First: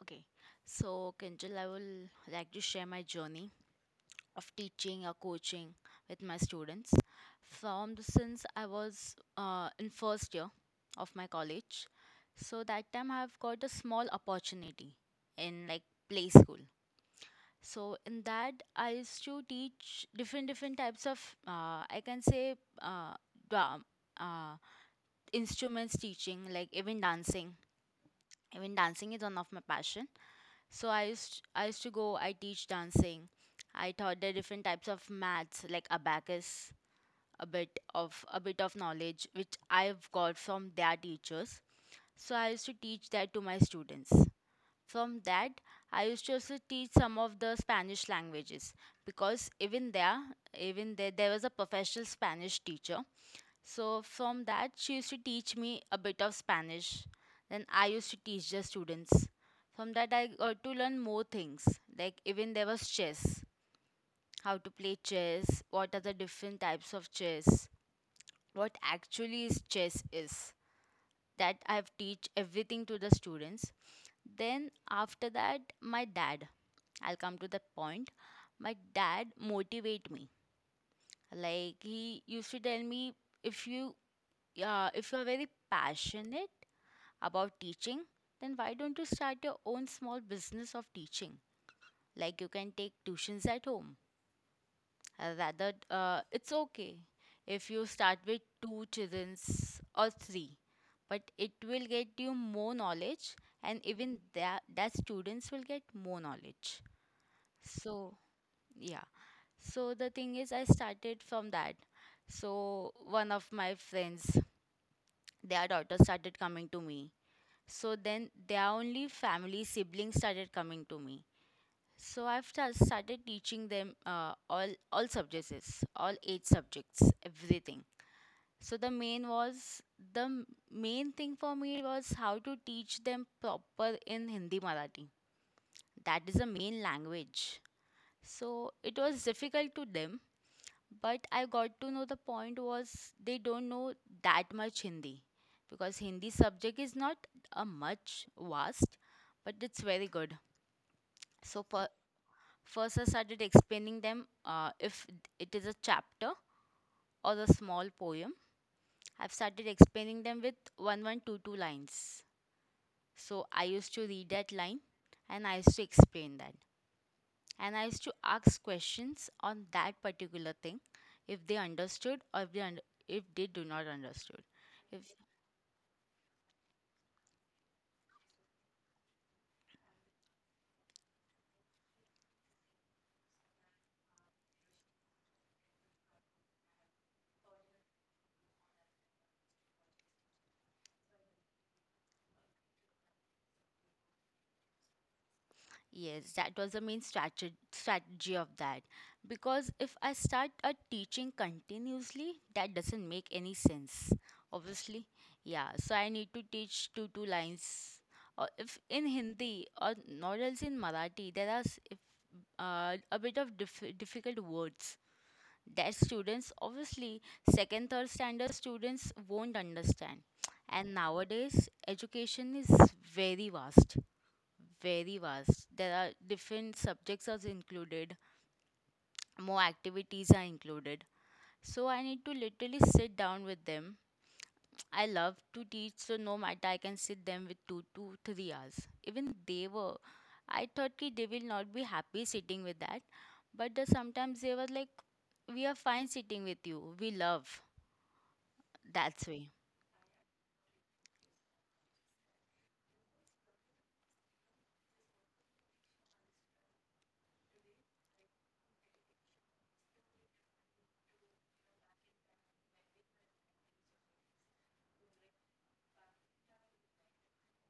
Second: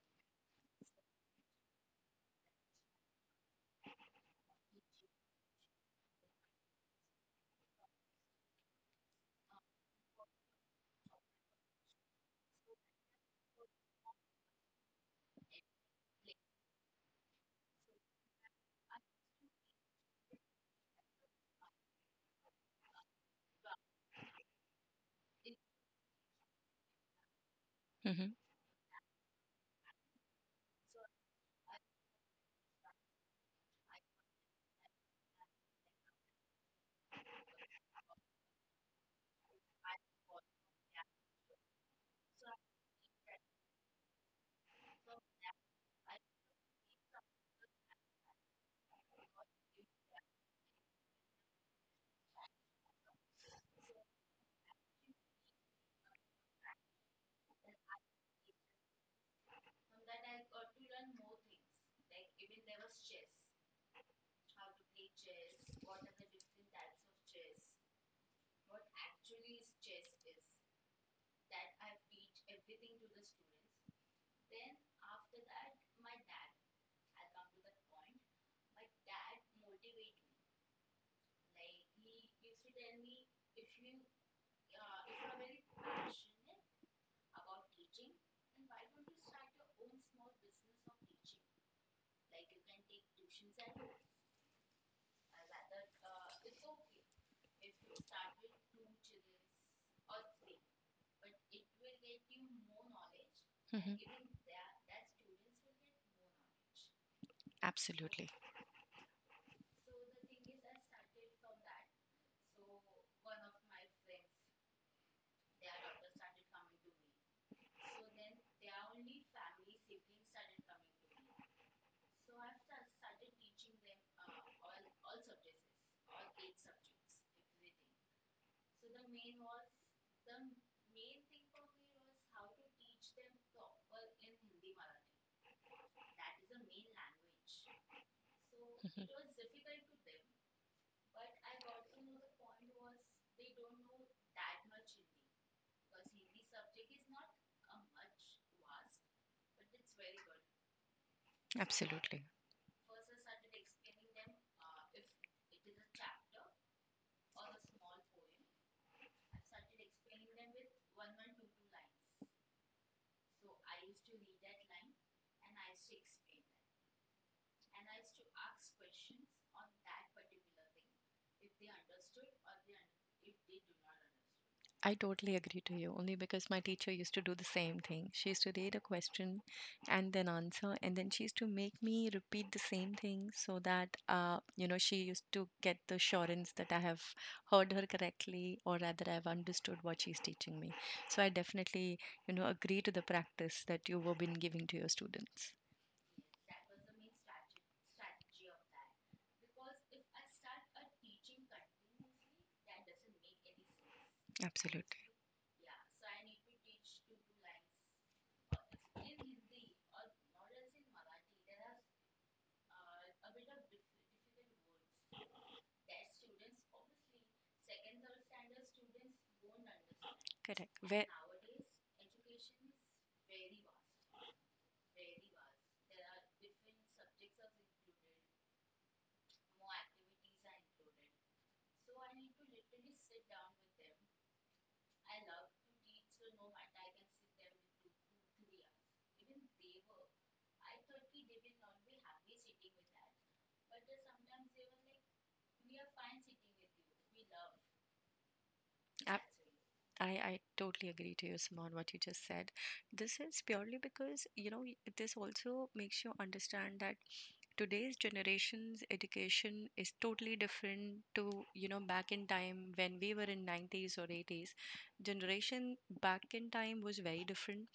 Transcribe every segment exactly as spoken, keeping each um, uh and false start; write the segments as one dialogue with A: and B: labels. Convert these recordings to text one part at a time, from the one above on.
A: Okay, so Kinjal, I will like to share my journey of teaching or coaching with my students. From the since I was uh, in first year of my college, so that time I've got a small opportunity in like play school. So in that, I used to teach different different types of uh, I can say, uh, dra- uh, instruments teaching, like even dancing.
B: Mhm,
A: Even dancing is one of my passion, so I used I used to go. I teach dancing. I taught the different types of maths like abacus, a bit of a bit of knowledge which I've got from their teachers. So I used to teach that to my students. From that, I used to also teach some of the Spanish languages because even there, even there, there was a professional Spanish teacher, so from that, she used to teach me a bit of Spanish. Then I used to teach the students. From that, I got to learn more things. Like even there was chess, how to play chess, what are the different types of chess, what actually is chess is. That I've teach everything to the students. Then after that, my dad. I'll come to that point. My dad motivate me. Like he used to tell me, if you, uh, if you are very passionate about teaching, then why don't you start your own small business of teaching? Like you can take tuitions at home. Uh, Rather, uh, it's okay if you start with two childrens or three, but it will get you more knowledge, and
B: mhm.
A: even that that students will get more knowledge. So
B: Absolutely.
A: yeah. So the thing is, I started from that. So one of my friends, their daughter started coming to me. So then their only family siblings started coming to me. So I've sta- started teaching them uh, all all subjects, all eight subjects, everything. So the main was the m- main thing for me was how to teach them proper in Hindi Marathi. That is the main language. So
B: Mhm.
A: it was difficult to them, but I got to know the point was they don't know that much Hindi because Hindi subject is not a much vast, but it's very good. So for,
B: Absolutely.
A: first I started explaining them uh, if it is a chapter or a small poem. I've started explaining them with one one two two lines. So I used to read that line and I used to explain that, and I used to ask questions on that particular thing if they understood or if they under, if they do not understood.
B: I
A: If
B: totally agree to you, only because my teacher used to do the same thing. She used to read a question and then answer, and then she used to make me repeat the same thing so that, uh, you know, she used to get the assurance that I have heard her correctly, or rather I've understood what she's teaching me. So I definitely, you know, agree to the practice that you have been giving to your students.
A: yes, that was the main strategy strategy of that because if I start a teaching continuously, that doesn't make any sense.
B: Absolutely.
A: Obviously, yeah. So I need to teach two two lines. Or if in Hindi or not else in Marathi, there are s- if, uh, a bit of diff- difficult words that students obviously second third standard students won't understand,
B: Correct.
A: and
B: Where,
A: nowadays education is very vast, very vast there are different subjects are included, more activities are included, so I need to literally sit down with them. I love to teach, so no matter, I can sit them with two two three hours. Even they were, I thought ki they will not be happy sitting with that, but the, sometimes they were like, we are fine sitting with you, we love.
B: ab-
A: That's way.
B: I, I totally agree to you, Simon, what you just said. This is purely because, you know, this also makes you understand that today's generation's education is totally different to, you know, back in time when we were in nineties or eighties. Generation back in time was very different.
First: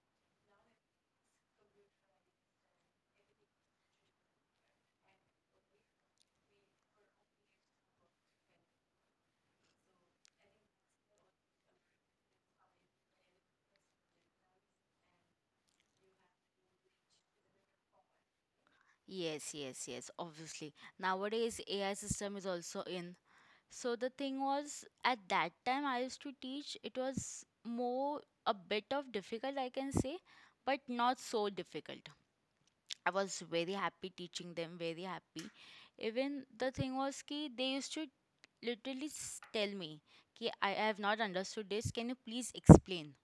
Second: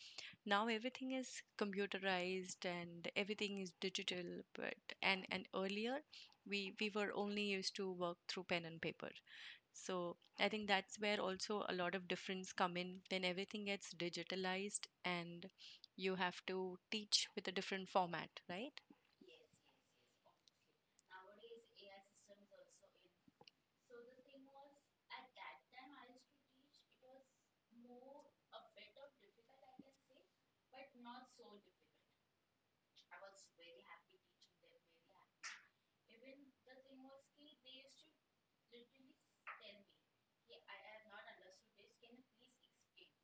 B: Now everything is computerized and everything is digital, but and and earlier we we were only used to work through pen and paper. So I think that's where also a lot of difference come in. Then everything gets digitalized and you have to teach with a different format, right?
A: Yes, yes, yes, obviously. Nowadays, A I system is also in. So the thing was, at that time I used to teach, it was more a bit of difficult, I can say, but not so difficult. I was very happy teaching them, very happy. Even the thing was ki they used to literally s- tell me, ki I I have not understood this, can you please explain?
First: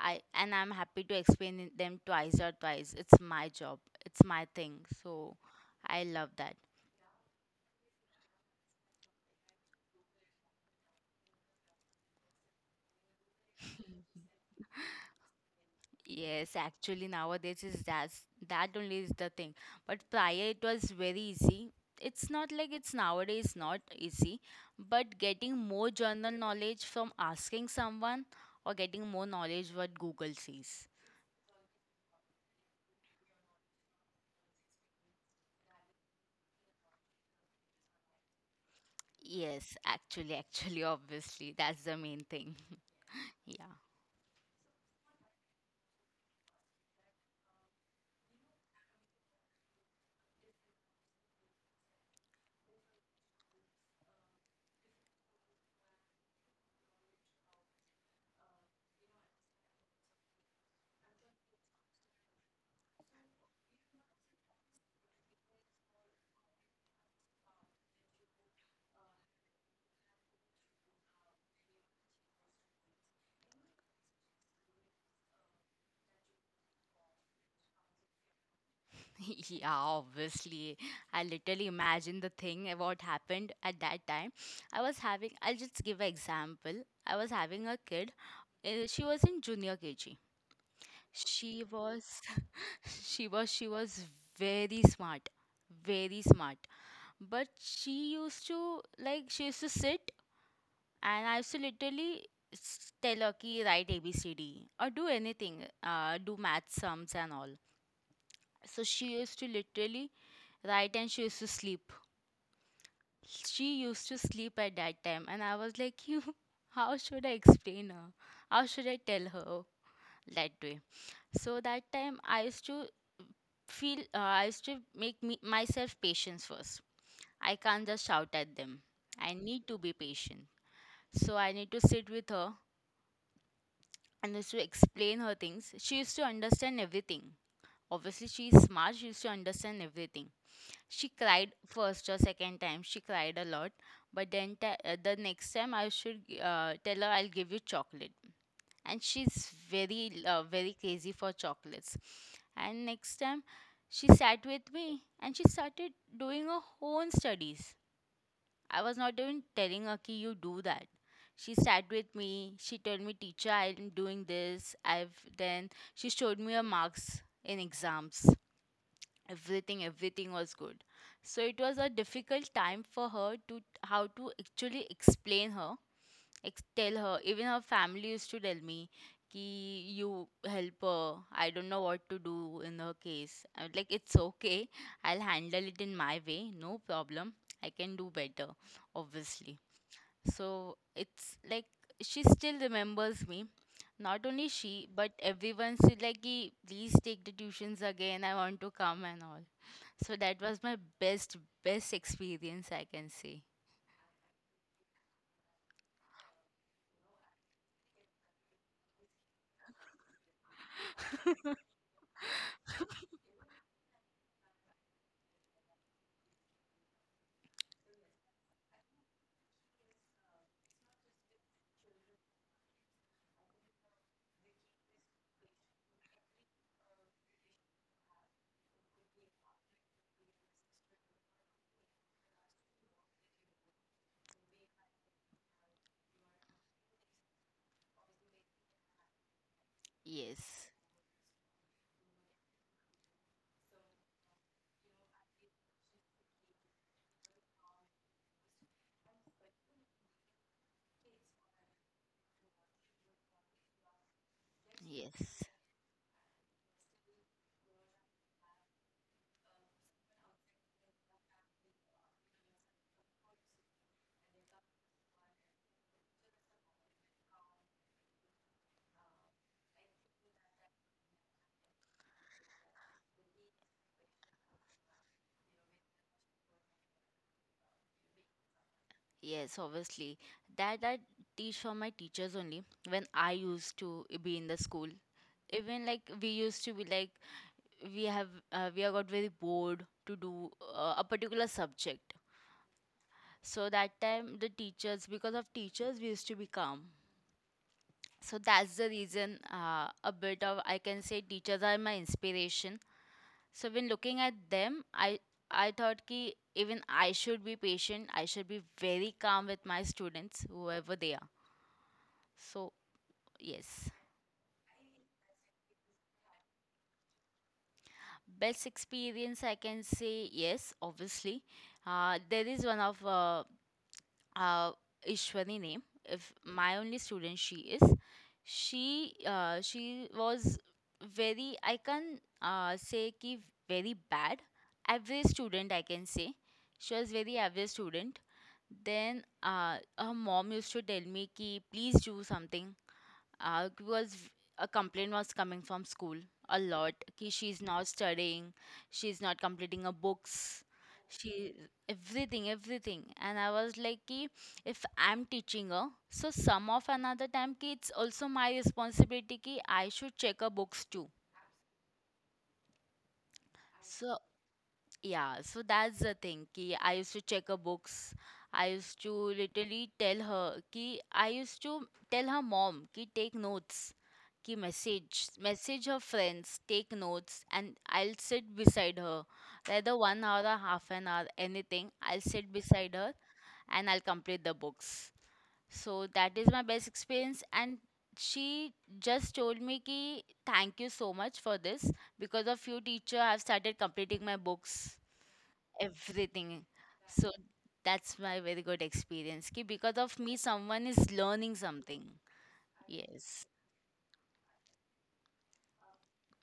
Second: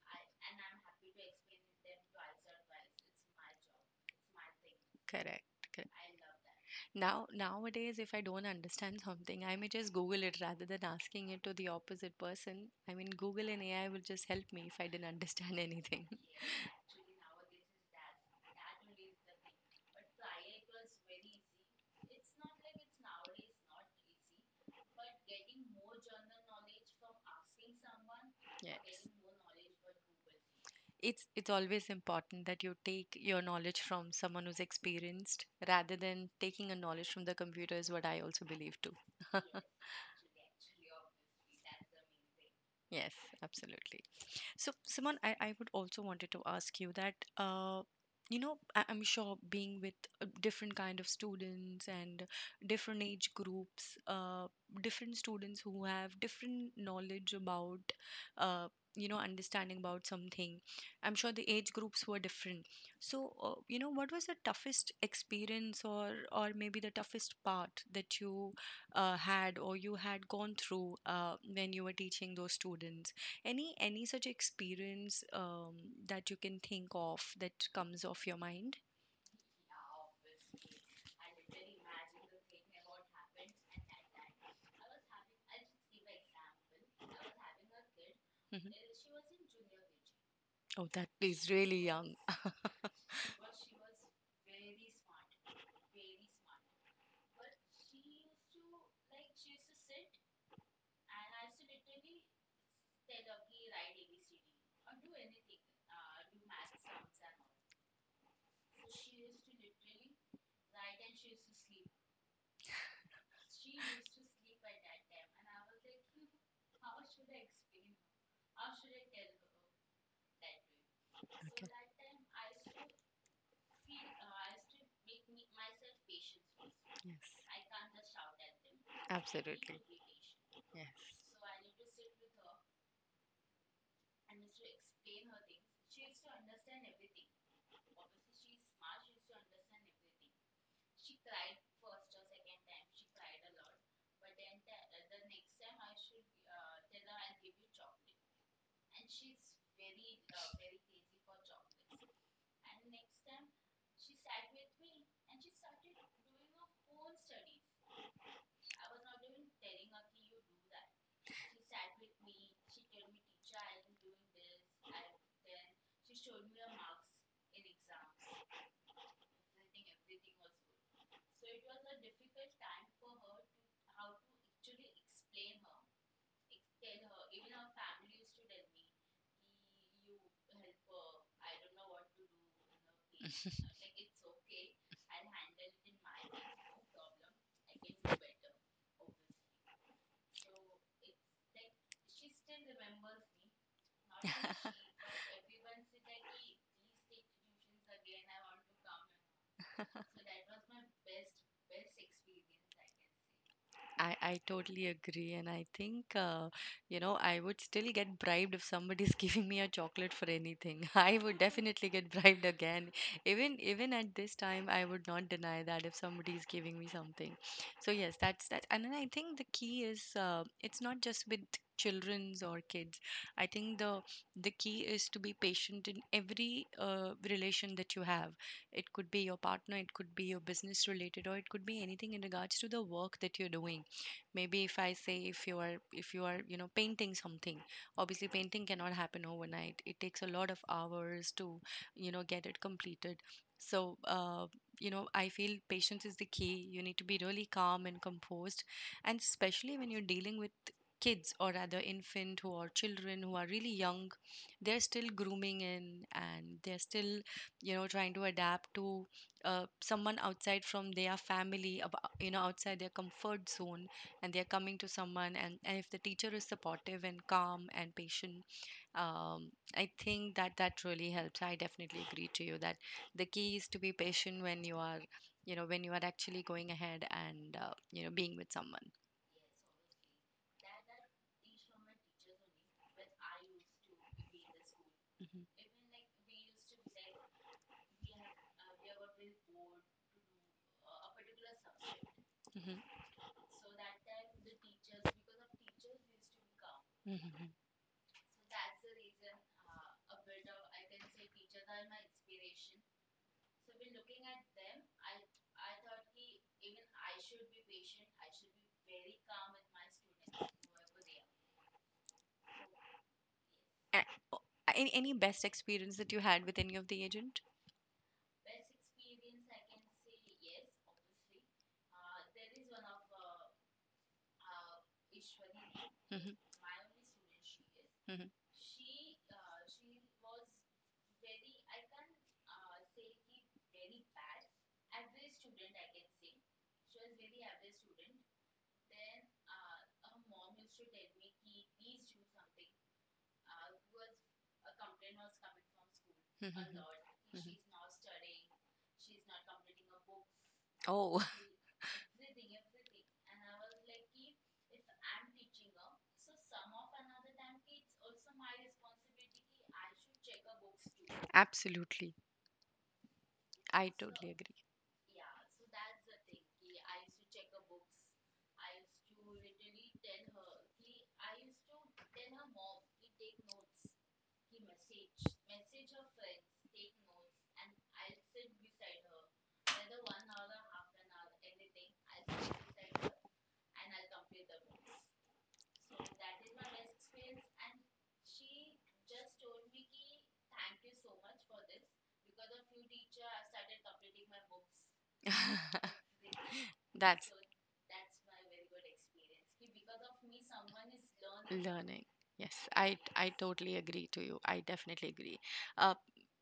A: I and I'm happy to explain it- them twice or twice. It's my job. It's my thing. So
B: Correct. Correct.
A: I love that.
B: Now nowadays if I don't understand something, I may just Google it rather than asking it to the opposite person. I mean Google and A I will just help me if I didn't understand anything.
A: Yes, actually nowadays is that's that only is the thing. But prior it was very easy. It's not like it's nowadays not easy, but getting more general knowledge from asking someone, or getting
B: Yes.
A: more knowledge what Google sees.
B: it's it's always important that you take your knowledge from someone who's experienced rather than taking a knowledge from the computer is what I also believe too.
A: Yes, actually, actually, obviously, that's the main thing.
B: Yes,
A: Yeah.
B: absolutely. So, Simon, I, I would also wanted to ask you that, uh, you know, I, I'm sure being with uh, different kind of students and different age groups, uh, different students who have different knowledge about, uh, you know, understanding about something. I'm sure the age groups were different. So, uh, you know, what was the toughest experience, or or maybe the toughest part that you uh, had, or you had gone through uh, when you were teaching those students? Any any such experience um, that you can think of that comes off your mind?
A: Yeah, obviously. I literally imagine the thing uh, what happened at that time. I was having, I'll just give an example. I was having a kid.
B: Hmm.
A: Uh, She was in junior K G.
B: Oh, that is
A: She
B: really young.
A: was, she was, she was very smart, very smart. But she used to, like, she used to sit, and I used to literally s- tell her ki write A B C D or do anything, uh, do math sums and all. So she used to literally write and she used to sleep she used to sleep at that time, and I was like, you, how should I explain her, how should I tell her that way. So
B: Okay.
A: that time I used to feel, uh, I used to make me myself patience first.
B: Yes,
A: I can't just shout at them. I need to
B: absolutely.
A: be patient,
B: Yes.
A: so I need to sit with her, and used to explain her things. She used to understand everything. Obviously she is smart, she used to understand everything. She cried first or second time. She cried a lot. But then ta- uh, the next time I should uh, tell her, I'll give you chocolate. And she's very, uh, very crazy for chocolates. And next time she sat with me and she started doing her own studies. I was not even telling her, Ki, you do that. She sat with me. She told me, teacher, I'm doing this. I've then she showed me her marks in exams. Everything, everything was good. So it was a difficult time for her to how to actually explain her, ex- tell her. Even her family used to tell me ki, you help her, I don't know what to do. In her case I was like, it's okay, I'll handle it in my way, no problem, I can do better, obviously. So it's like she still remembers me, not only she but everyone said like, "Ki, please take the tuitions again, I want to come and all." So that was my best, best experience, I can say.
B: I, I totally agree. And I think, uh, you know, I would still get bribed if somebody's giving me a chocolate for anything. I would definitely get bribed again. Even even at this time, I would not deny that if somebody is giving me something. So yes, that's that. And then I think the key is, uh, it's not just with children's or kids. I think the the key is to be patient in every uh, relation that you have. It could be your partner, it could be your business related, or it could be anything in regards to the work that you're doing. Maybe if I say, if you are if you are you know, painting something, obviously painting cannot happen overnight. It takes a lot of
A: Yes,
B: hours to, you know, get it completed. So, uh, you know, I feel patience is the key. You need to be really calm and composed, and especially when you're dealing with kids, or rather infant, who are children who are really young. They're still
A: yes,
B: grooming in, and they're still, you know, trying to adapt to uh, someone outside from their family, ab- you know, outside their comfort zone. And they're coming to someone, and, and if the teacher is supportive and calm and patient, um, I think that that really helps. I definitely agree to you that the key is to be patient when you are, you know, when you are actually going ahead and, uh, you know, being with someone.
A: yes, obviously. That I teach from my teachers only when I used to be in the school.
B: Hmm,
A: Even like we used to be like, we have, uh, we have got very bored to do uh, a particular subject.
B: hmm,
A: So that time, the teachers, because of teachers, we used to be calm.
B: hmm.
A: So that's the reason, uh, a bit of, I can say, teachers are my inspiration. So when looking at them, I I thought ki even I should be patient. I should be very calm with my students, whoever they are. So yes,
B: A- o- any, any best experience that you had with any of the agent?
A: best experience I can say, yes. Obviously, uh, there is one of uh, uh, Ishwani name.
B: Hmm,
A: If my only student, she is.
B: hmm,
A: She uh, she was very. I can uh, say ki very bad. Average student, I can say. She was very average student. Then uh, her mom used to tell me ki please do something. Uh, it was a complaint was coming from school
B: hmm,
A: a lot, ki
B: hmm.
A: she's not studying, she's not completing her books,
B: Oh.
A: she everything, everything. And I was like ki, if I'm teaching her, so some of another time ki it's also my responsibility ki I should check her books too.
B: Absolutely, I
A: So
B: totally agree.
A: yeah, so that's the thing. Ki I used to check her books. I used to literally tell her ki, I used to tell her mom ki take notes, ki message, message her friends, take notes, and I'll sit beside her. Whether one hour or half an hour, anything, I'll sit beside her, and I'll complete the books. So that is my best experience. And she just told me ki thank you so much for this. Because of you, teacher, I've started completing my books, everything.
B: That's
A: So that's my very good experience. Ki because of me, someone is learning
B: learning.
A: something.
B: Yes, i i
A: Yes.
B: totally agree to you, I definitely agree. uh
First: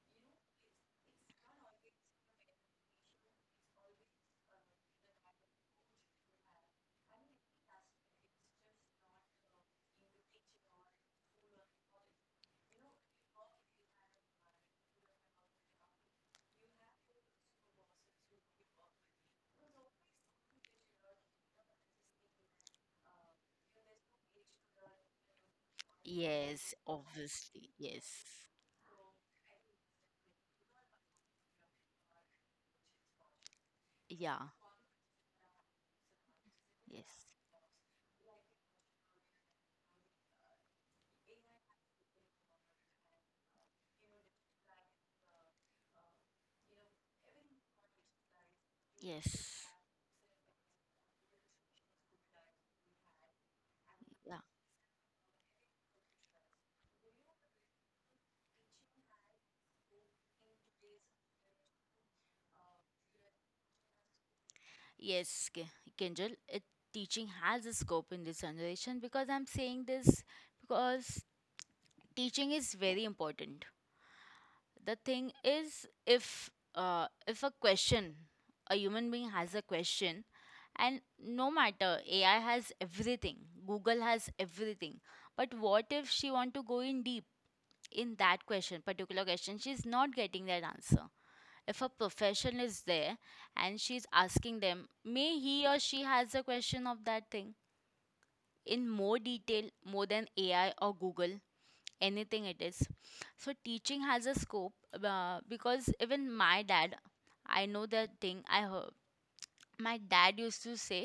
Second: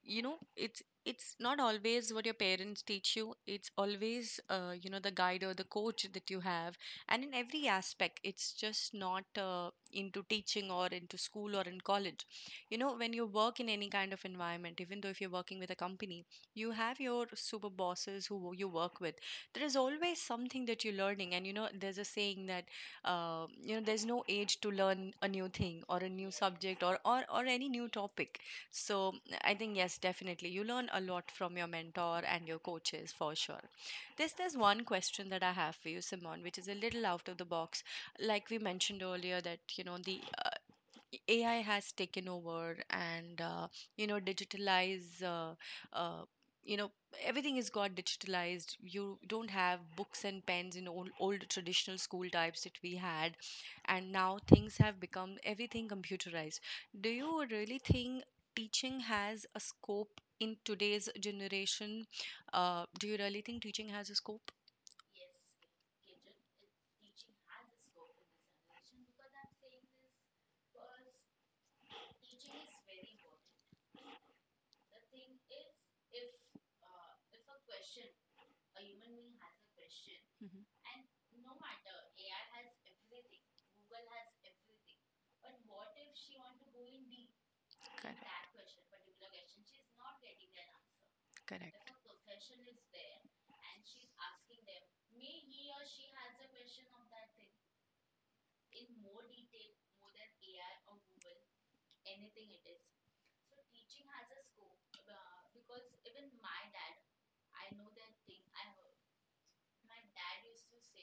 B: you know, it's it's not always what your parents teach you, it's always, uh, you know, the guide or the coach that you have. And in every aspect, it's just not uh, into teaching or into school or in college. You know, when you work in any kind of environment, even though if you're working with a company, you have your super bosses who you work with. There is always something that you're learning, and you know there's a saying that, uh, you know, there's no age to learn a new thing or a new
A: Yes.
B: subject, or, or or
A: Obviously.
B: any new
A: Yes.
B: topic. So I think, yes, definitely you learn a lot from your mentor and your coaches, for sure. there's
A: Yeah.
B: there's one question that I have for you, Simon, which is a little
A: Yes.
B: out of the box. Like we mentioned earlier that, you know, the uh, A I has taken over, and, uh, you know, digitalize, uh, uh, you know, everything has got digitalized. You don't
A: Yes.
B: have books and pens in old, old traditional school types that we had, and
A: Yeah.
B: now things have become everything computerized. Do you really think teaching has a scope in today's generation? Uh, do you really think teaching has a scope?
A: Yes, K- Kinjal, it, teaching has a scope in this generation because I'm saying this because teaching is very important. The thing is, if uh, if a question, a human being has a question,
B: Mhm.
A: and no matter A I has everything, Google has everything, but what if she want to go in deep, in that
B: Correct,
A: question particular question, she's not getting that answer. If a
B: correct.
A: profession is there, and she's asking them, may he or she has a question of that thing in more detail, more than A I or Google, anything it is. So teaching has a scope, uh, because even my dad, I know that thing. I heard my dad used to say,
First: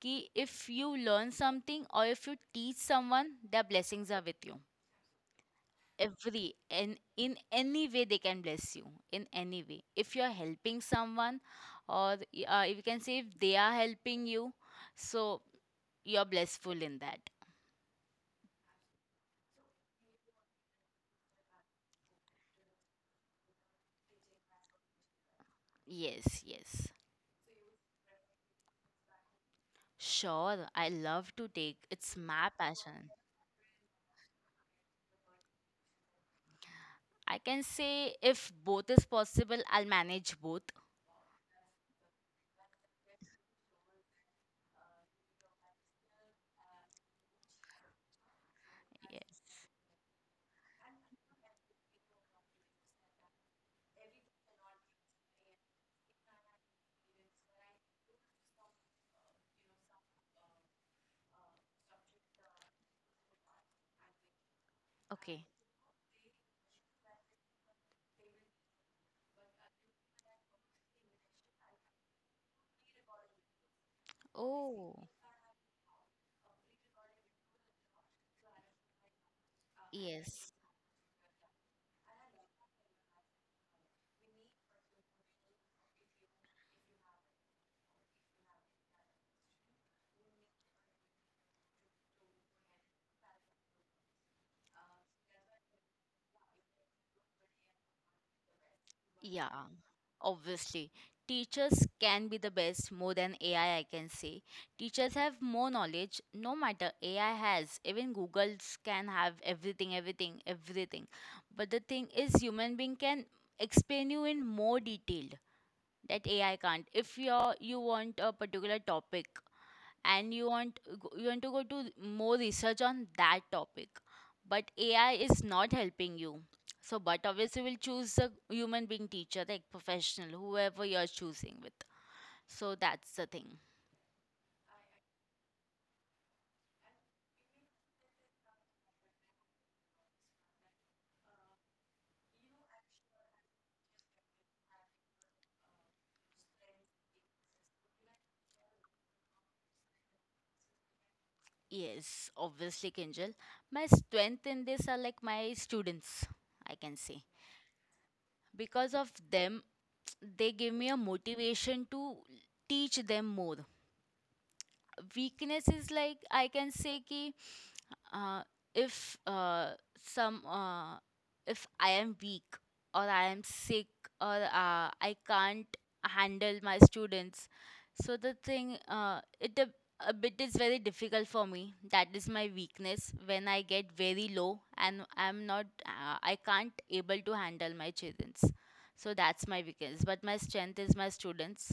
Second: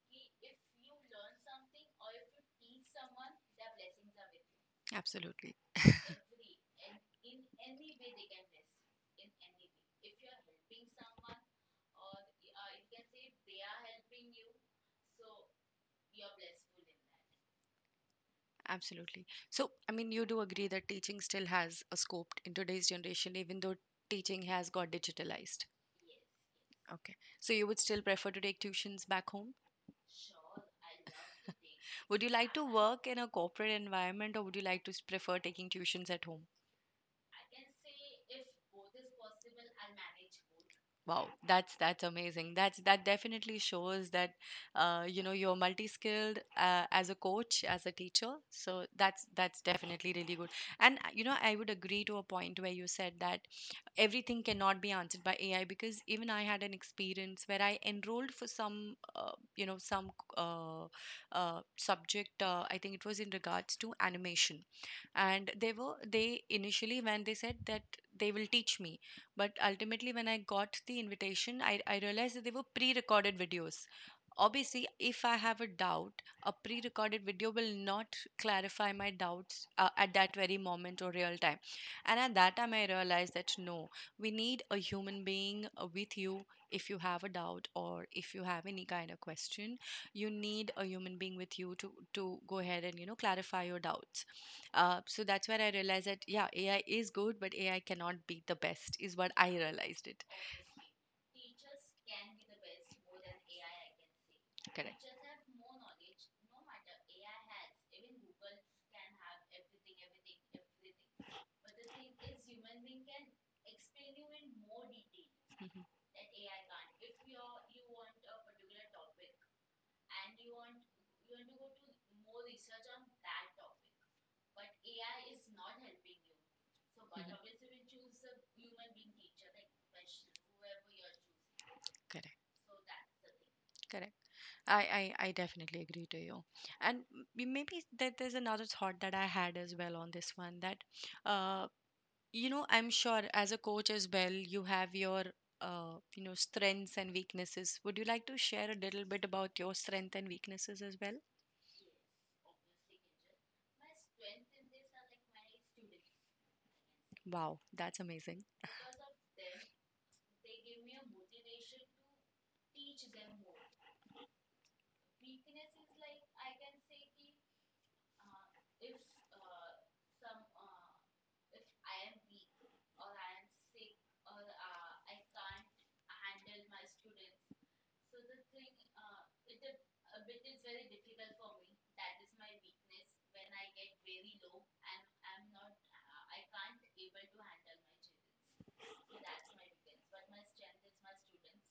A: "Ki if you learn something or if you teach someone, their blessings are with you."
B: Absolutely.
A: Every and in any way they can bless you in any way. If you are helping someone, or uh, if you can say if they are helping you, so you're blissful in that.
B: Absolutely. So, I mean, you do agree that teaching still has a scope in today's generation, even though teaching has got digitalized.
A: Yes, yes.
B: Okay. So, you would still prefer to take tuitions back home?
A: Sure, I love to take. It's
B: Would you
A: my
B: like to work
A: passion.
B: in a corporate environment, or would you like to s- prefer taking tuitions at home?
A: I can say if both is possible, I'll manage both.
B: Wow, that's that's amazing. That's that definitely shows that, uh, you know, you're multi-skilled, uh, as a coach, as a teacher. So that's that's
A: Yes.
B: definitely really good. And, uh, you know, I would agree to a point where you said that everything cannot be answered by A I, because even I had an experience where I enrolled for some, uh, you know, some uh, uh, subject. Uh, I think it was in regards to animation,
A: Okay.
B: and they were they initially when they said that they will teach me. But ultimately, when I got the invitation, I, I realized that they were pre recorded videos. Obviously,
A: Oh,
B: if I have a doubt, a pre recorded video will not clarify my doubts uh, at that
A: yes.
B: very moment or real time. And at that time, I realized that no, we need a human being uh, with you if you have a doubt or if you have any kind of question. You need a human being with you to, to go ahead and, you know, clarify your doubts. Uh, so that's where I realized that yeah, A I is good, but A I cannot be the best. Is what
A: Yeah,
B: I realized it.
A: obviously. Teachers can be the best more than A I, I I can say.
B: Correct.
A: Teachers have more knowledge, no matter A I has. Even Googles can have everything, everything, everything. But the thing is, human being can explain you in more detail
B: Mhm, mhm.
A: that A I can't. If you're, You want a particular topic, and you want you want to go to more research on that topic, but AI is not helping you. So but obviously we'll choose a human being teacher, like professional, whoever you're choosing with.
B: Correct.
A: So that's the thing.
B: Correct. I, I, I definitely agree to you. And m- maybe that there's another thought that I had as well on this one, that, uh, you know, I'm sure as a coach as well, you have your, uh, you know, strengths and weaknesses. Would you like to share a little bit about your strength and weaknesses as well?
A: Yes, obviously, Kinjal. My strength in this are like my students, I can say.
B: Wow, that's amazing.
A: Because of them they give me a motivation to teach them more. Weakness is like I can say ki, uh, if uh, some uh, if I am weak or I am sick, or uh, I can't handle my students. So the thing, uh, it a, a bit is very difficult for me. That is my weakness, when I get very low and I'm not uh, I can't able to handle my childrens. So that's my weakness. But my strength is my students.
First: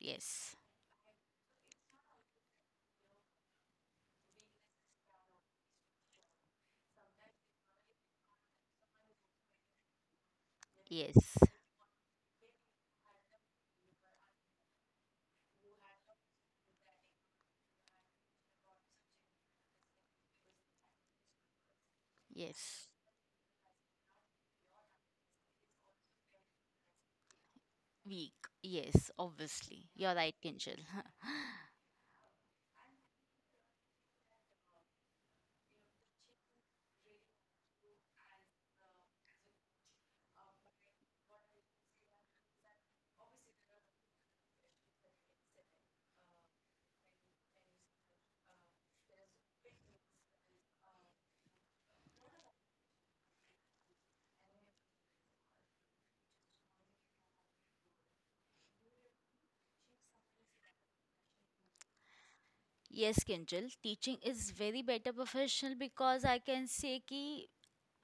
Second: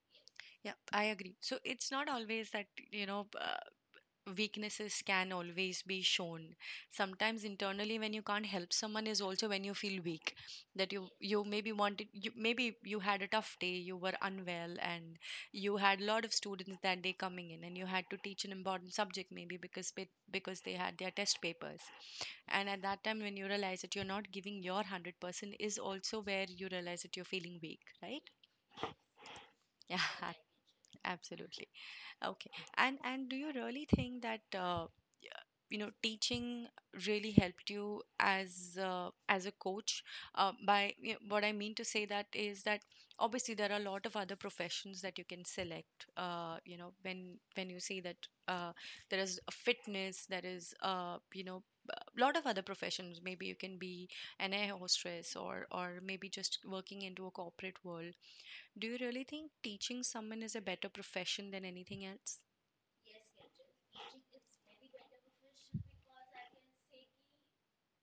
A: Yes.
B: Yeah, I agree. So it's not always that, you know, uh, weaknesses can always be shown. Sometimes internally when you can't help someone is also when you feel weak, that you
A: Yes.
B: you maybe wanted, you maybe you had a tough day, you were unwell, and you had a lot of students that day coming in, and you had to teach an important subject maybe because pe- because they had their test papers. And at
A: Yes.
B: that time when you realize that you're not giving your hundred percent is also where you realize that you're feeling weak, right?
A: Weak. Yes, obviously.
B: Yeah,
A: You're right, Kinjal.
B: absolutely. Okay. And and do you really think that, uh, you know, teaching really helped you as, uh, as a coach? Uh, by, you know, what I mean to say that is that obviously there are a lot of other professions that you can select. Uh, you know, when when you say that, uh, there is a fitness, there is, uh, you know, a lot of other professions. Maybe you can be an air hostess, or or maybe just working into a corporate world. Do you really think teaching someone is a better profession than anything else?
A: Yes, Kinjal. Teaching is very better professional because I can say ki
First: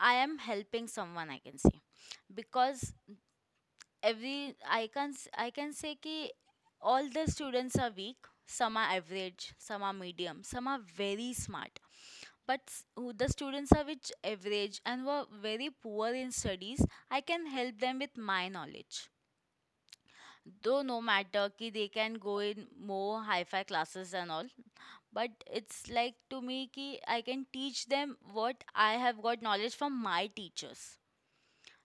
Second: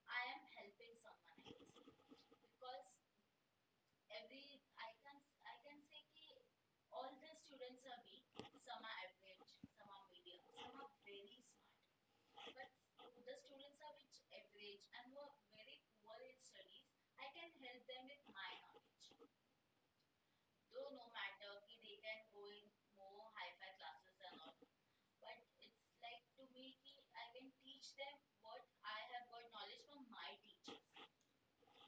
A: I am helping someone. I can say because every I can s- I can say ki all the students are weak. Some are average. Some are medium. Some are very smart. But s- who the students are which average and were very poor in studies, I can help them with my knowledge. Though no matter ki they can go in more hi-fi classes and all, but it's like to me ki I can teach them what I have got knowledge from my teachers.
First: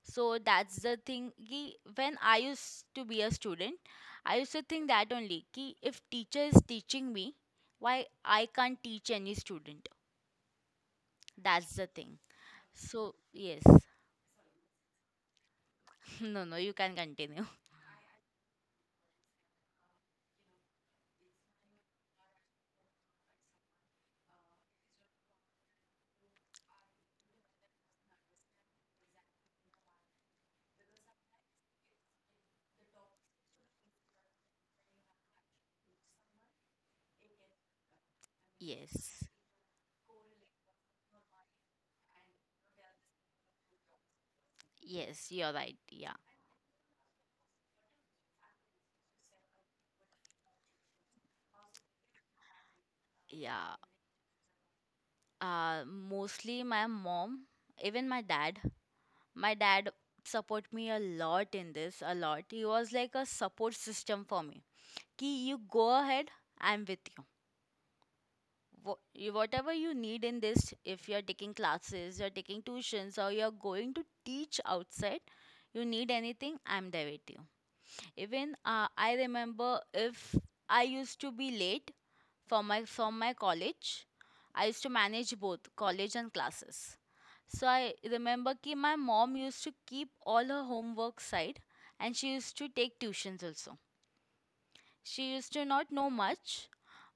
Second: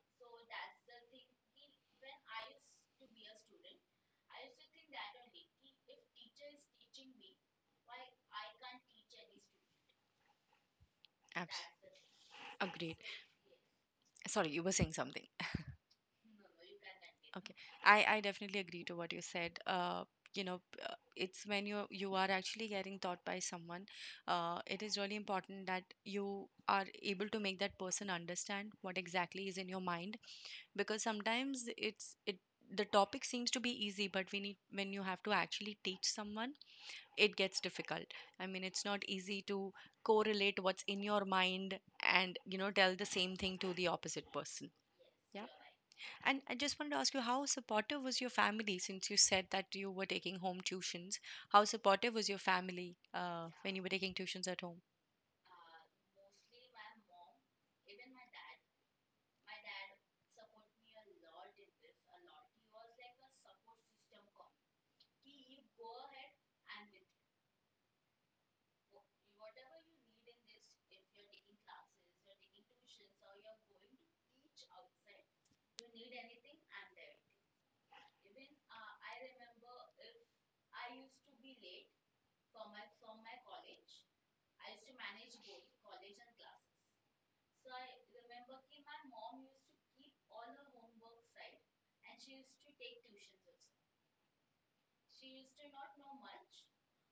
A: So that's the thing ki when I used to be a student, I used to think that only ki, if teacher is teaching me, why I can't teach any student.
B: Abs-
A: That's the thing.
B: Agreed.
A: So yes.
B: Sorry, you were saying something.
A: No, no, you can continue.
B: Okay, I, I definitely agree to what you said. Uh, you know, p- uh, it's when you you are actually getting taught by someone, uh, it is really important that you are able to make that person understand what exactly is in your mind because sometimes it's it the topic seems to be easy, but we need when you have to actually teach someone, it gets difficult. I mean, it's not
A: Yes,
B: easy to correlate what's in your mind and you know tell the same thing to the opposite person.
A: yes,
B: Yeah.
A: you're right. Yeah.
B: And I just wanted to ask you, how supportive was your family? Since you said that you were taking home tuitions, how supportive was your family uh,
A: Yeah.
B: when you were taking tuitions at home?
A: Uh, mostly my mom, even my dad. My dad support me a lot in this, a lot. He was like a support system for me. Ki you go ahead, I'm with you. Wha- you- whatever you need in this. If you're taking classes, you're taking tuitions, or you're going to teach outside, you need anything, I'm there with you. Even uh, I remember, if I used to be late for my from my college, I used to manage both college and classes. So I remember ki my mom used to keep all her homework side, and she used to take tuitions also. She used to not know much,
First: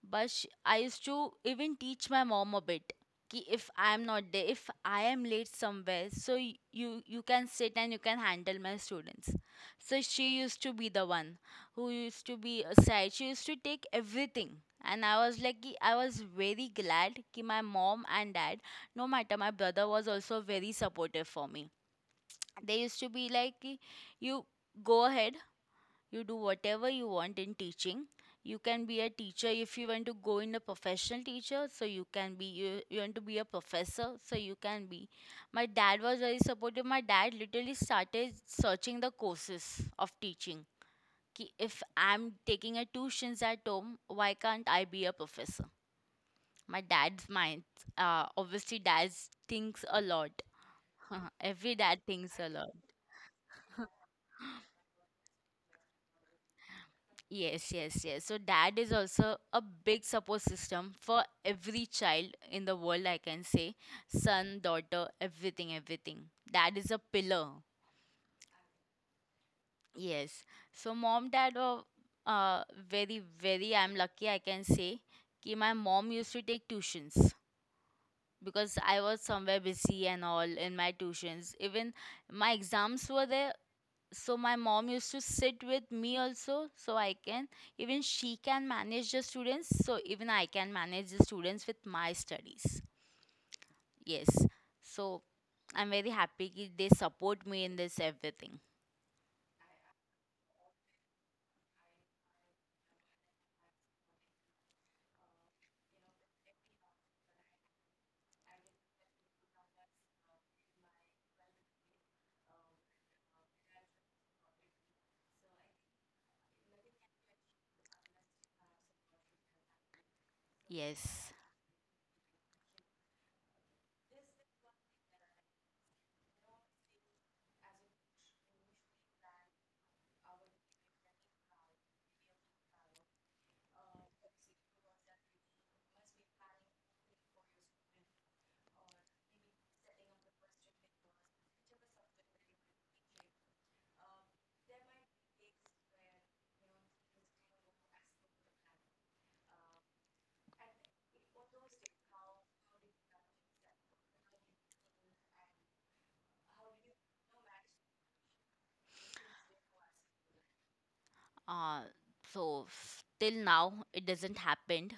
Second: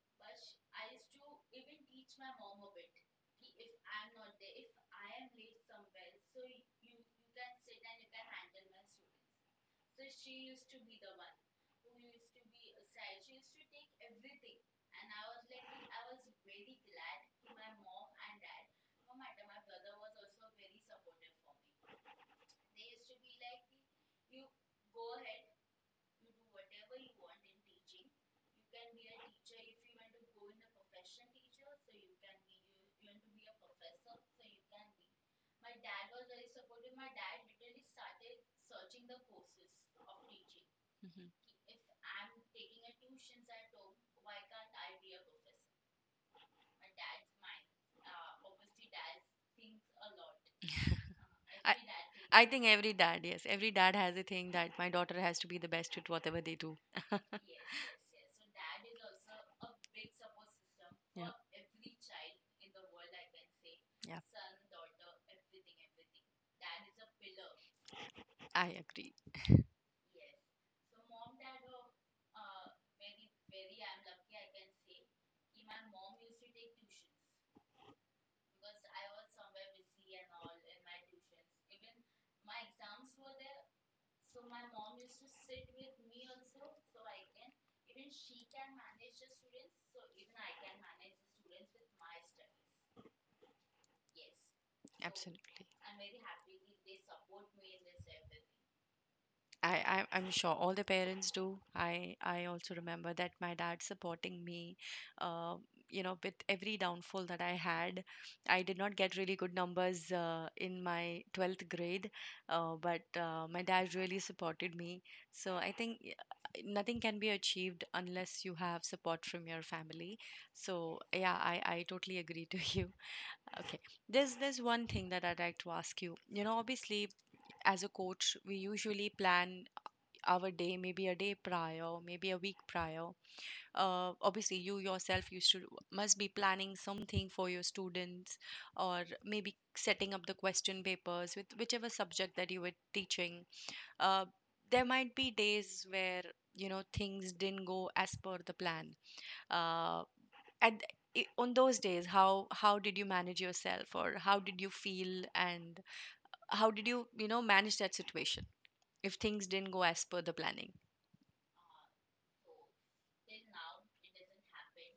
A: but sh I used to even teach my mom a bit. Ki if I am not there, if I am late somewhere, so y- you you can sit and you can handle my students. So she used to be the one who used to be aside. She used to take everything. And I was like, ki- I was very glad that my mom and dad, no matter my brother was also very supportive for me. They used to be like, ki, you go ahead, you do whatever you want in teaching. You can be a teacher, if you want to go in a professional teacher, so you can be. you, you want to be a professor, so you can be. My dad was very supportive. My dad literally started searching the courses of teaching.
B: Hmm.
A: Ki if I'm taking a tuitions at home, why can't I be a professor? My dad's mind, uh, obviously dad thinks a lot. Every
B: I,
A: dad thinks
B: I
A: a
B: think
A: lot.
B: every dad, yes, every dad has a thing that my daughter has to be the best at whatever they do.
A: Yes, yes, yes. So dad is also a big support system for
B: Yeah.
A: every child in the world, I can say.
B: Yeah,
A: Son, daughter, everything, everything. Dad is a pillar.
B: I agree.
A: Yes. So mom, dad were uh, very, very, I'm lucky, I can say, कि my mom used to take tuitions because I was somewhere busy and all in my tuitions. Even my exams were there, so my mom used to sit with me also, so I can, even she can manage the students, so even I can manage the students with my studies. Yes. So
B: Absolutely.
A: I'm very happy ki they support me in this, everything.
B: I, I I'm sure all the parents do. I I also remember that my dad supporting me, uh, you know, with every downfall that I had. I did not get really good numbers uh, in my twelfth grade, uh, but uh, my dad really supported me. So I think y- uh, nothing can be achieved unless you have support from your family. So
A: Yes.
B: yeah, I I totally agree to you. Okay. There's there's one thing that I'd like to ask you. You know, obviously, as a coach, we usually plan our day, maybe a day prior, maybe a week prior. Uh, obviously, you yourself used to must be planning something for your students, or maybe setting up the question papers with whichever subject that you were teaching. Uh, there might be days where you know things didn't go as per the plan. Uh, and i- on those days, how how did you manage yourself, or how did you feel, and how did you you know manage that situation? If things didn't go as per the planning.
A: uh, so f- till now it doesn't happened.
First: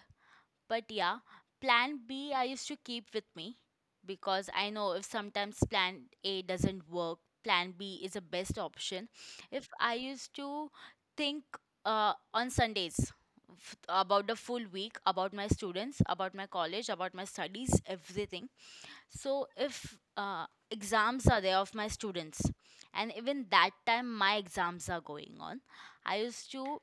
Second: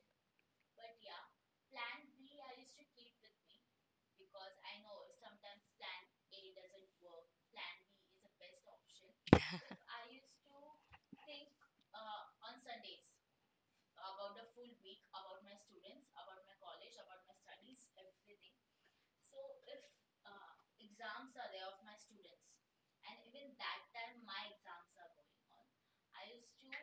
A: But yeah, plan B I used to keep with me, because I know if sometimes plan A doesn't work, plan B is the best option. If I used to think uh, on Sundays, f- about the full week, about my students, about my college, about my studies, everything. So if uh, exams are there of my students, and even that time my exams are going on, I used to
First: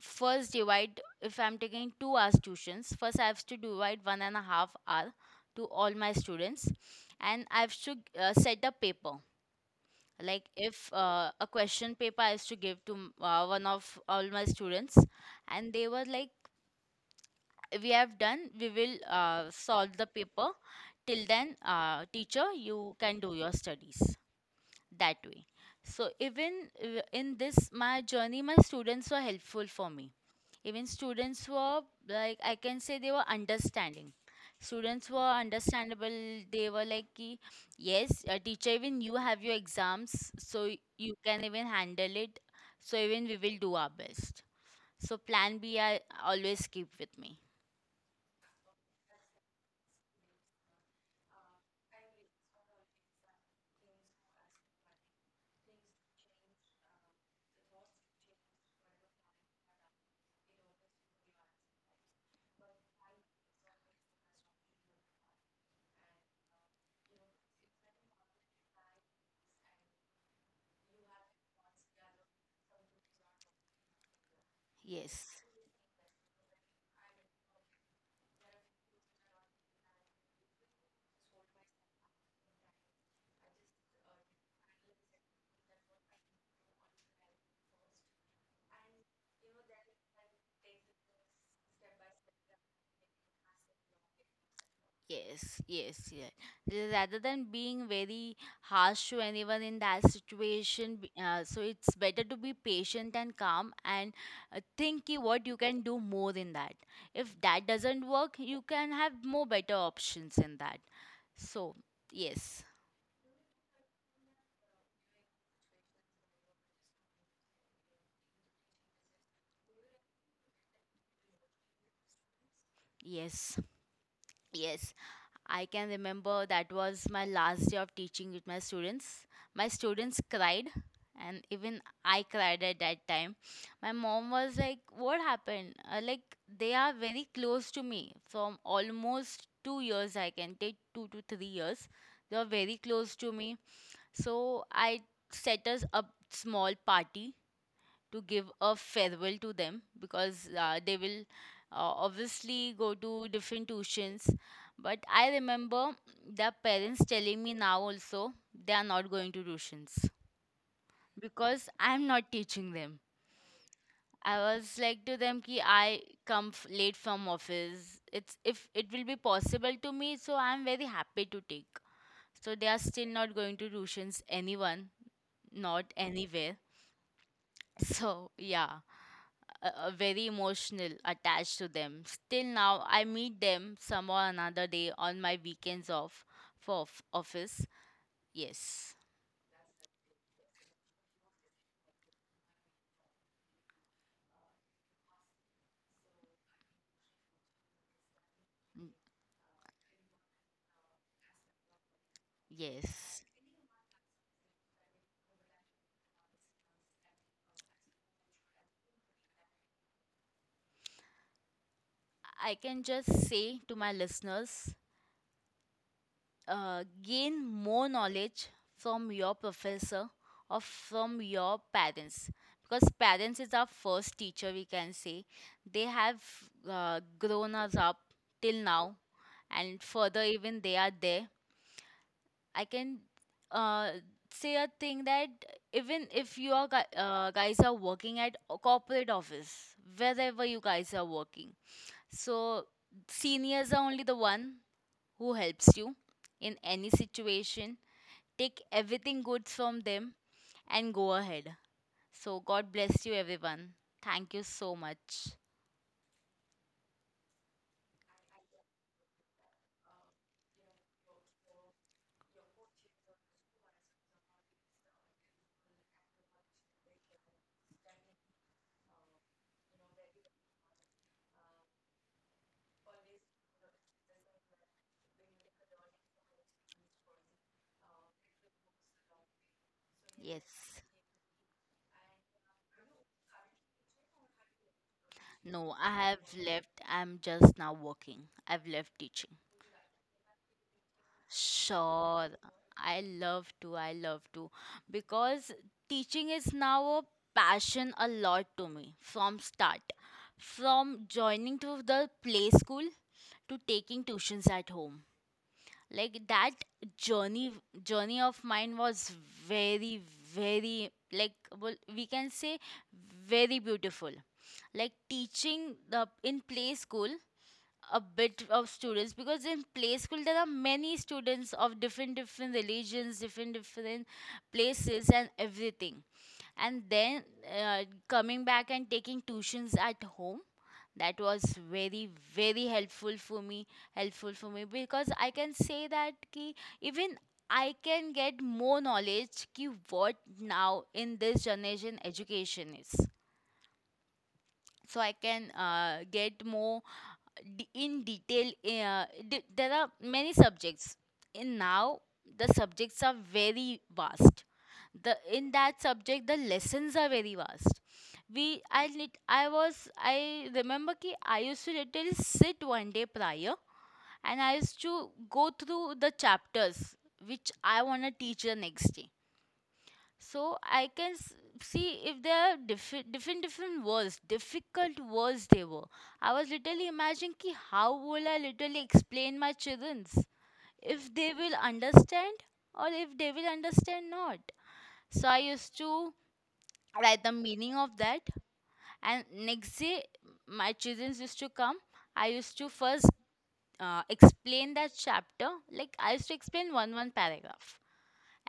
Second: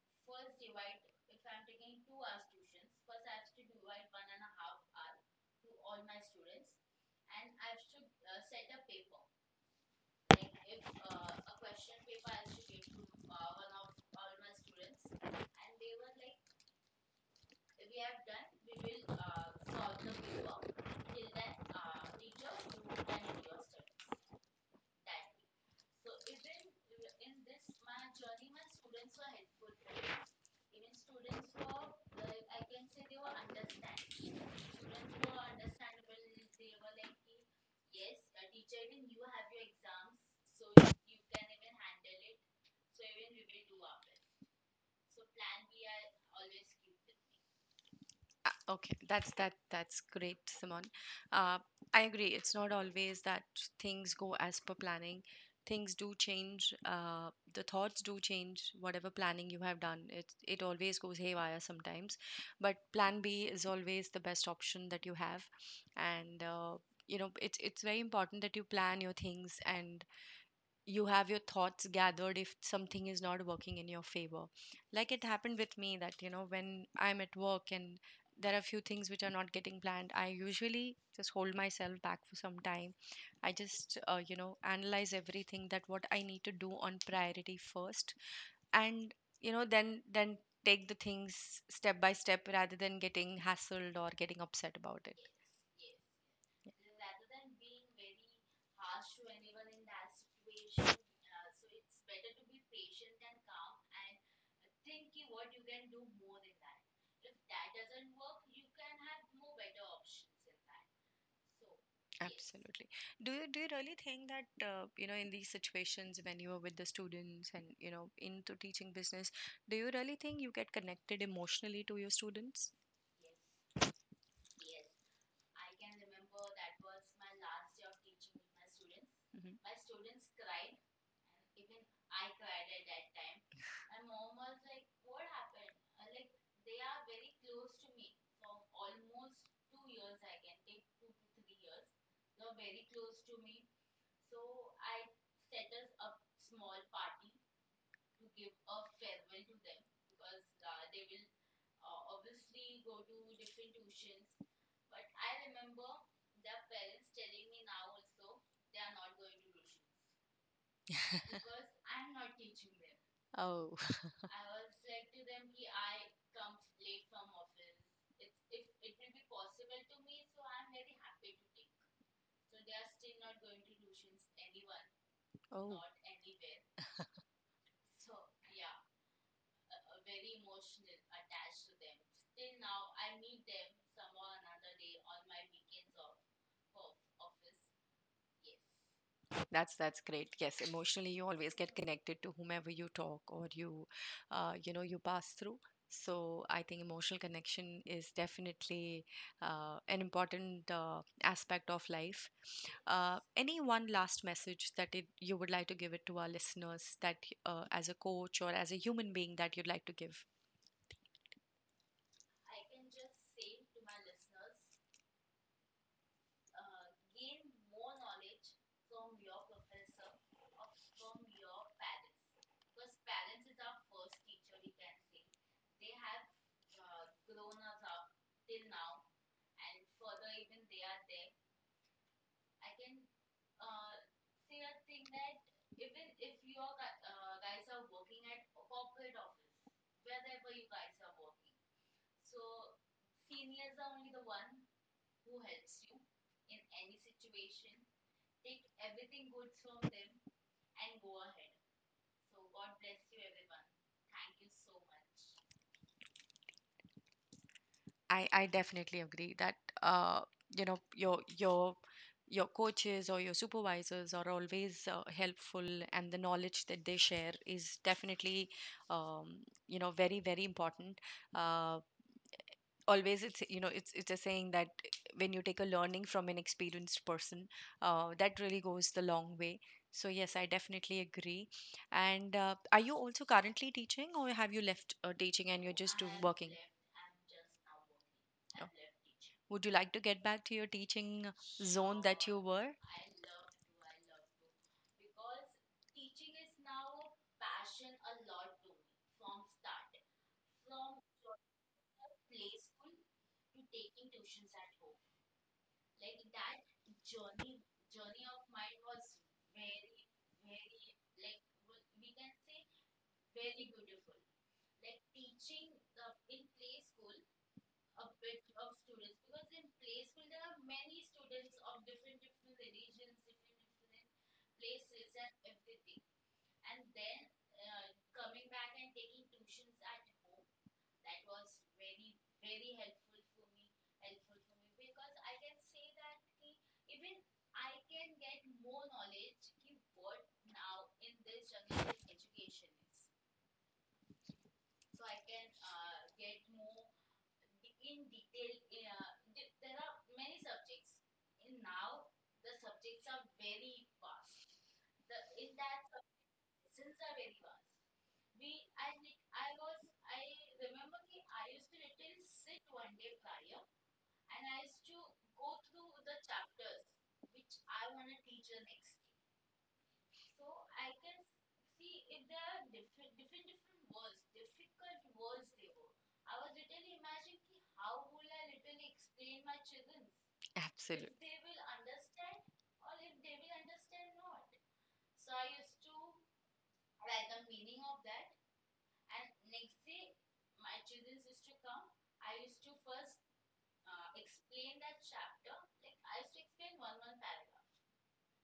A: first divide, if I'm taking two hours tuitions, first I have to divide one and a half hour to all my students, and I have to uh, set the paper. Like if uh, a question paper I have to give to m- uh, one of all my students, and they were like, we have done, we will uh, solve the paper, till then uh, teacher you can do your studies. That way. So even uh, in this my journey, my students were helpful for me. Even students were like I can say they were understanding. Students were understandable. They were like, ki, yes, uh, teacher, even you have your exams, so y- you can even handle it. So even we will do our best. So plan B I always keep with me.
B: Ah, okay, that's that that's great, Simon. uh, I agree, it's not always that things go as per planning. Things do change, uh, the thoughts do change. Whatever planning you have done, it it always goes haywire sometimes, but plan B is always the best option that you have. And uh, you know, it's it's very important that you plan your things and you have your thoughts gathered if something is not working in your favor. Like, it
A: Yes.
B: happened with me that, you know, when I'm at work and there are few things which are not getting planned, I usually just hold myself back for some time. I just uh, you know, analyze everything, that what I need to do on priority first, and you know, then then take the things step by step rather than getting hassled or getting upset about it.
A: Yes, yes, yeah. Th- Rather than being very harsh to anyone in that situation, b- uh, so it's better to be patient and calm and uh, think ki what you can do more in that. If that doesn't work, you can have more better options in that. So, yes,
B: Absolutely. Do you do you really think that uh, you know, in these situations when you are with the students and you know into teaching business, do you really think you get connected emotionally to your students?
A: yes, yes. I can remember that was my last day of teaching with my students. My
B: Hmm.
A: students cried, and even I cried at that time. My mom was like, "What happened?" Uh, like, they are very close to me from almost two years, I can take two to three years. They are very close to me. So, I set us up small party to give a farewell to them, because uh, they will uh, obviously go to different tuitions. But I remember the parents telling me now also they are not going to tuitions because I'm not teaching them.
B: Oh.
A: I was like to them ki I come f- late from office. It's if it will be possible to me, so I'm very happy to take. So they are still not going to tuitions anyone,
B: Oh.
A: not anywhere. So yeah. Uh, uh, very emotional attached to them. Still now, I meet them some or another day on my weekends off for of- office. Yes.
B: That's that's great. Yes, emotionally you always get connected to whomever you talk or you, uh, you know, you pass through. So I think emotional connection is
A: Mm,
B: definitely uh, an important uh, aspect of life.
A: yes.
B: Uh, any one last message that it, you would like to give it to our listeners that uh, as a coach or as a human being that you'd like to give?
A: I can just say to my listeners, uh, gain more knowledge from your professor or from your parents, because parents is our first teacher we can say. They have uh, grown us up till now, and further even they are there. I can uh, say a thing that, even if you are gu- uh, guys are working at a corporate office, wherever you guys are working, so seniors are only the one who helps you in any situation. Take everything good from them and go ahead. So God bless you, everyone. Thank you so much.
B: I I definitely agree that uh, you know, your your your coaches or your supervisors are always uh, helpful, and the knowledge that they share is definitely um, you know, very very important. Uh, always, it's you know, it's it's a saying that when you take a learning from an experienced person, uh, that really goes the long way. So yes, I
A: Yes.
B: definitely agree. And uh, are you also currently teaching, or have you left uh, teaching and
A: No,
B: you're
A: I
B: just do-
A: have
B: working?
A: left. I'm just now working. I've
B: No.
A: left teaching.
B: Would you like to get back to your teaching zone that
A: Sure,
B: you were?
A: I love to. I love to, because teaching is now a passion a lot to me from start, from joining to the play school, to taking tuitions at home. Like that journey, journey of mine was very, very, like, well, we can say, very beautiful. Like teaching the in play school, a bit of students, because in play school there are many students of different different religions, different different places and everything. And then uh, coming back and taking tuitions at home, that was very very helpful for me, helpful for me because I can say that ki, even I can get more knowledge ki what now in this generation education is. So I can uh, get more d- in detail. Uh, d- there are many subjects in now. The subjects are very vast. The in that subject, the lessons are very vast. We i need i was I remember ki I used to literally sit one day prior, and I used to go through the chapters which I want to teach the next day. So I can s- see if there are diffi- different different words, difficult words they were. I was literally imagining ki how will I literally explain my children's if
B: Absolutely.
A: they will understand or if they will understand not. So I used to write the meaning of that, and next day my children used to come. I used to first uh, explain that chapter. Like I used to explain one one paragraph,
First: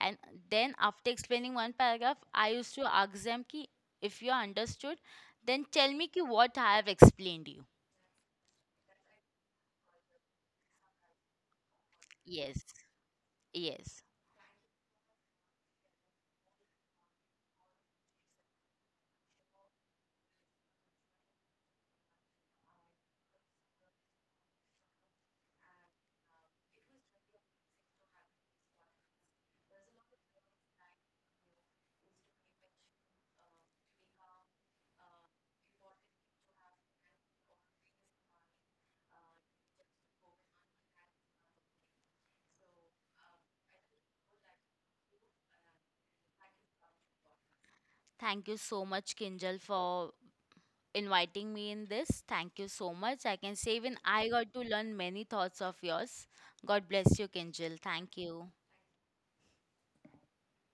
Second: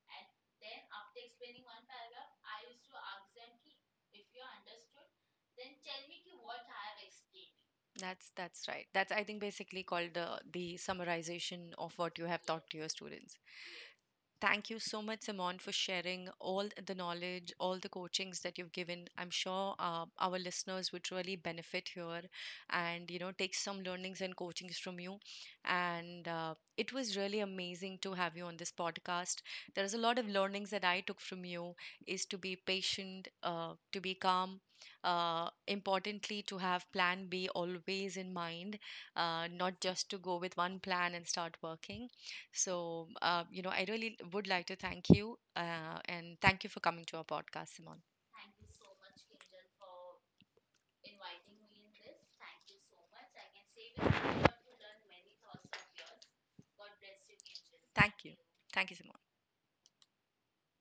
A: and then after explaining one paragraph, I used to ask them ki, if you understood, then tell me ki what I have explained you.
B: That's that's right. That's, I think, basically called the the summarization of what you have
A: Yes,
B: taught to your students.
A: yes.
B: Thank you so much, Simon, for sharing all the knowledge, all the coachings that you've given. I'm sure uh, our listeners would really benefit here and, you know, take some learnings and coachings from you. And uh, it was really amazing to have you on this podcast. There's a lot of learnings that I took from you is to be patient, uh, to be calm, uh, importantly, to have plan B always in mind, uh, not just to go with one plan and start working. So, uh, you know, I really would like to thank you uh, and thank you for coming to our podcast, Simon.
A: Thank you so much, Kinjal, for inviting me in this. Thank you so much. I can say even I got to learn many thoughts of yours. God bless you, Kinjal.
B: Thank
A: Thank
B: you.
A: you.
B: Thank you, Simon.